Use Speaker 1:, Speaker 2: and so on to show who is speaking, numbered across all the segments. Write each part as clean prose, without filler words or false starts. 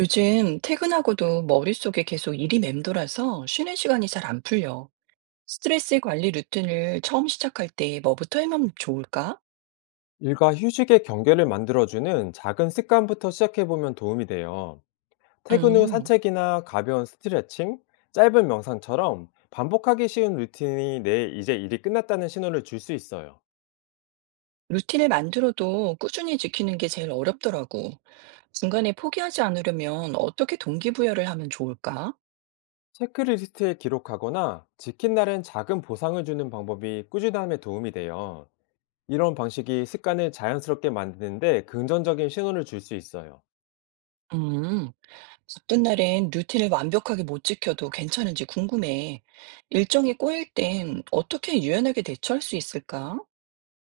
Speaker 1: 요즘 퇴근하고도 머릿속에 계속 일이 맴돌아서 쉬는 시간이 잘 안 풀려. 스트레스 관리 루틴을 처음 시작할 때 뭐부터 해면 좋을까?
Speaker 2: 일과 휴식의 경계를 만들어주는 작은 습관부터 시작해보면 도움이 돼요. 퇴근 후
Speaker 1: 음,
Speaker 2: 산책이나 가벼운 스트레칭, 짧은 명상처럼 반복하기 쉬운 루틴이 내 이제 일이 끝났다는 신호를 줄 수 있어요.
Speaker 1: 루틴을 만들어도 꾸준히 지키는 게 제일 어렵더라고. 중간에 포기하지 않으려면 어떻게 동기부여를 하면 좋을까?
Speaker 2: 체크리스트에 기록하거나 지킨 날엔 작은 보상을 주는 방법이 꾸준함에 도움이 돼요. 이런 방식이 습관을 자연스럽게 만드는데 긍정적인 신호를 줄 수 있어요.
Speaker 1: 음, 어떤 날엔 루틴을 완벽하게 못 지켜도 괜찮은지 궁금해. 일정이 꼬일 땐 어떻게 유연하게 대처할 수 있을까?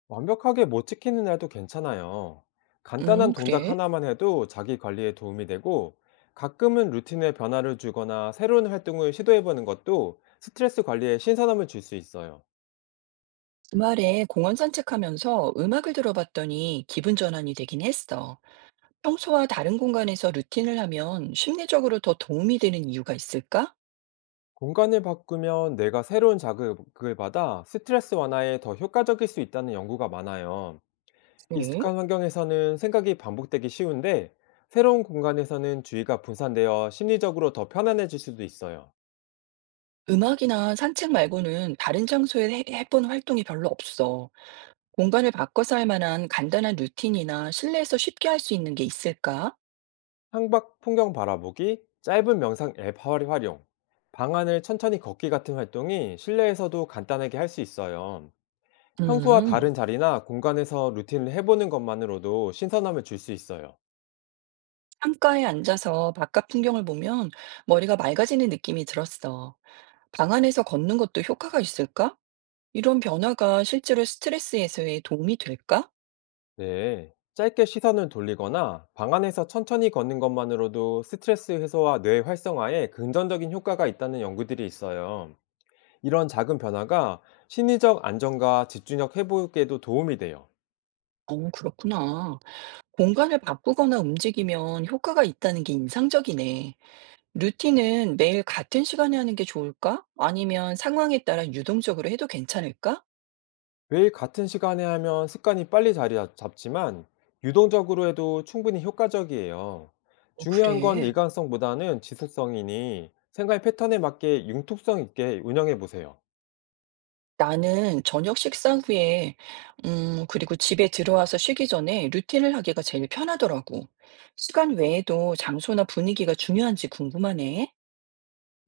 Speaker 2: 완벽하게 못 지키는 날도 괜찮아요. 간단한 동작
Speaker 1: 그래.
Speaker 2: 하나만 해도 자기 관리에 도움이 되고, 가끔은 루틴의 변화를 주거나 새로운 활동을 시도해보는 것도 스트레스 관리에 신선함을 줄 수 있어요.
Speaker 1: 주말에 공원 산책하면서 음악을 들어봤더니 기분 전환이 되긴 했어. 평소와 다른 공간에서 루틴을 하면 심리적으로 더 도움이 되는 이유가 있을까?
Speaker 2: 공간을 바꾸면 내가 새로운 자극을 받아 스트레스 완화에 더 효과적일 수 있다는 연구가 많아요.
Speaker 1: 응?
Speaker 2: 익숙한 환경에서는 생각이 반복되기 쉬운데, 새로운 공간에서는 주의가 분산되어 심리적으로 더 편안해질 수도 있어요.
Speaker 1: 음악이나 산책 말고는 다른 장소에 해본 활동이 별로 없어. 공간을 바꿔서 할 만한 간단한 루틴이나 실내에서 쉽게 할 수 있는 게 있을까?
Speaker 2: 창밖 풍경 바라보기, 짧은 명상 앱 활용, 방안을 천천히 걷기 같은 활동이 실내에서도 간단하게 할 수 있어요. 평소와
Speaker 1: 음,
Speaker 2: 다른 자리나 공간에서 루틴을 해보는 것만으로도 신선함을 줄 수 있어요.
Speaker 1: 창가에 앉아서 바깥 풍경을 보면 머리가 맑아지는 느낌이 들었어. 방 안에서 걷는 것도 효과가 있을까? 이런 변화가 실제로 스트레스 해소에 도움이 될까?
Speaker 2: 네. 짧게 시선을 돌리거나 방 안에서 천천히 걷는 것만으로도 스트레스 해소와 뇌 활성화에 긍정적인 효과가 있다는 연구들이 있어요. 이런 작은 변화가 심리적 안정과 집중력 회복에도 도움이 돼요.
Speaker 1: 어, 그렇구나. 공간을 바꾸거나 움직이면 효과가 있다는 게 인상적이네. 루틴은 매일 같은 시간에 하는 게 좋을까? 아니면 상황에 따라 유동적으로 해도 괜찮을까?
Speaker 2: 매일 같은 시간에 하면 습관이 빨리 잡지만, 유동적으로 해도 충분히 효과적이에요.
Speaker 1: 어,
Speaker 2: 중요한 건
Speaker 1: 그래.
Speaker 2: 일관성보다는 지속성이니 생활 패턴에 맞게 융통성 있게 운영해 보세요.
Speaker 1: 나는 저녁 식사 후에, 그리고 집에 들어와서 쉬기 전에 루틴을 하기가 제일 편하더라고. 시간 외에도 장소나 분위기가 중요한지 궁금하네.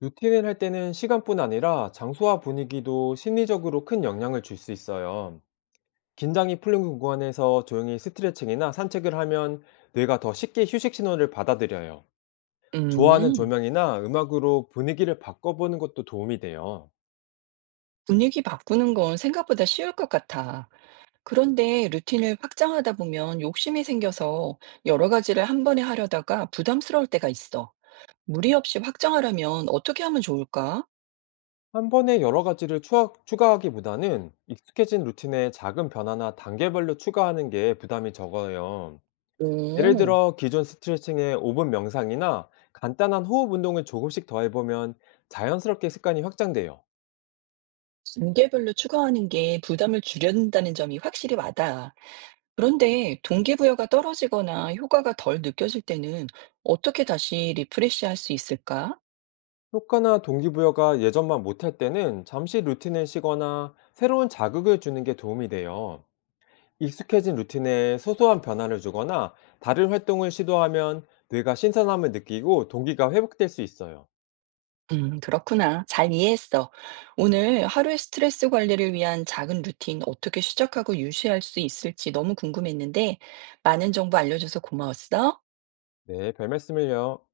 Speaker 2: 루틴을 할 때는 시간뿐 아니라 장소와 분위기도 심리적으로 큰 영향을 줄 수 있어요. 긴장이 풀린 공간에서 조용히 스트레칭이나 산책을 하면 뇌가 더 쉽게 휴식 신호를 받아들여요. 좋아하는
Speaker 1: 음.
Speaker 2: 조명이나 음악으로 분위기를 바꿔보는 것도 도움이 돼요.
Speaker 1: 분위기 바꾸는 건 생각보다 쉬울 것 같아. 그런데 루틴을 확장하다 보면 욕심이 생겨서 여러 가지를 한 번에 하려다가 부담스러울 때가 있어. 무리 없이 확장하려면 어떻게 하면 좋을까?
Speaker 2: 한 번에 여러 가지를 추가하기보다는 익숙해진 루틴에 작은 변화나 단계별로 추가하는 게 부담이 적어요. 예를
Speaker 1: 오,
Speaker 2: 들어 기존 스트레칭에 5분 명상이나 간단한 호흡 운동을 조금씩 더해보면 자연스럽게 습관이 확장돼요.
Speaker 1: 단계별로 추가하는 게 부담을 줄여준다는 점이 확실히 와닿아. 그런데 동기부여가 떨어지거나 효과가 덜 느껴질 때는 어떻게 다시 리프레시 할 수 있을까?
Speaker 2: 효과나 동기부여가 예전만 못할 때는 잠시 루틴을 쉬거나 새로운 자극을 주는 게 도움이 돼요. 익숙해진 루틴에 소소한 변화를 주거나 다른 활동을 시도하면 뇌가 신선함을 느끼고 동기가 회복될 수 있어요.
Speaker 1: 그렇구나. 잘 이해했어. 오늘 하루의 스트레스 관리를 위한 작은 루틴 어떻게 시작하고 유지할 수 있을지 너무 궁금했는데, 많은 정보 알려줘서 고마웠어.
Speaker 2: 네, 별 말씀을요.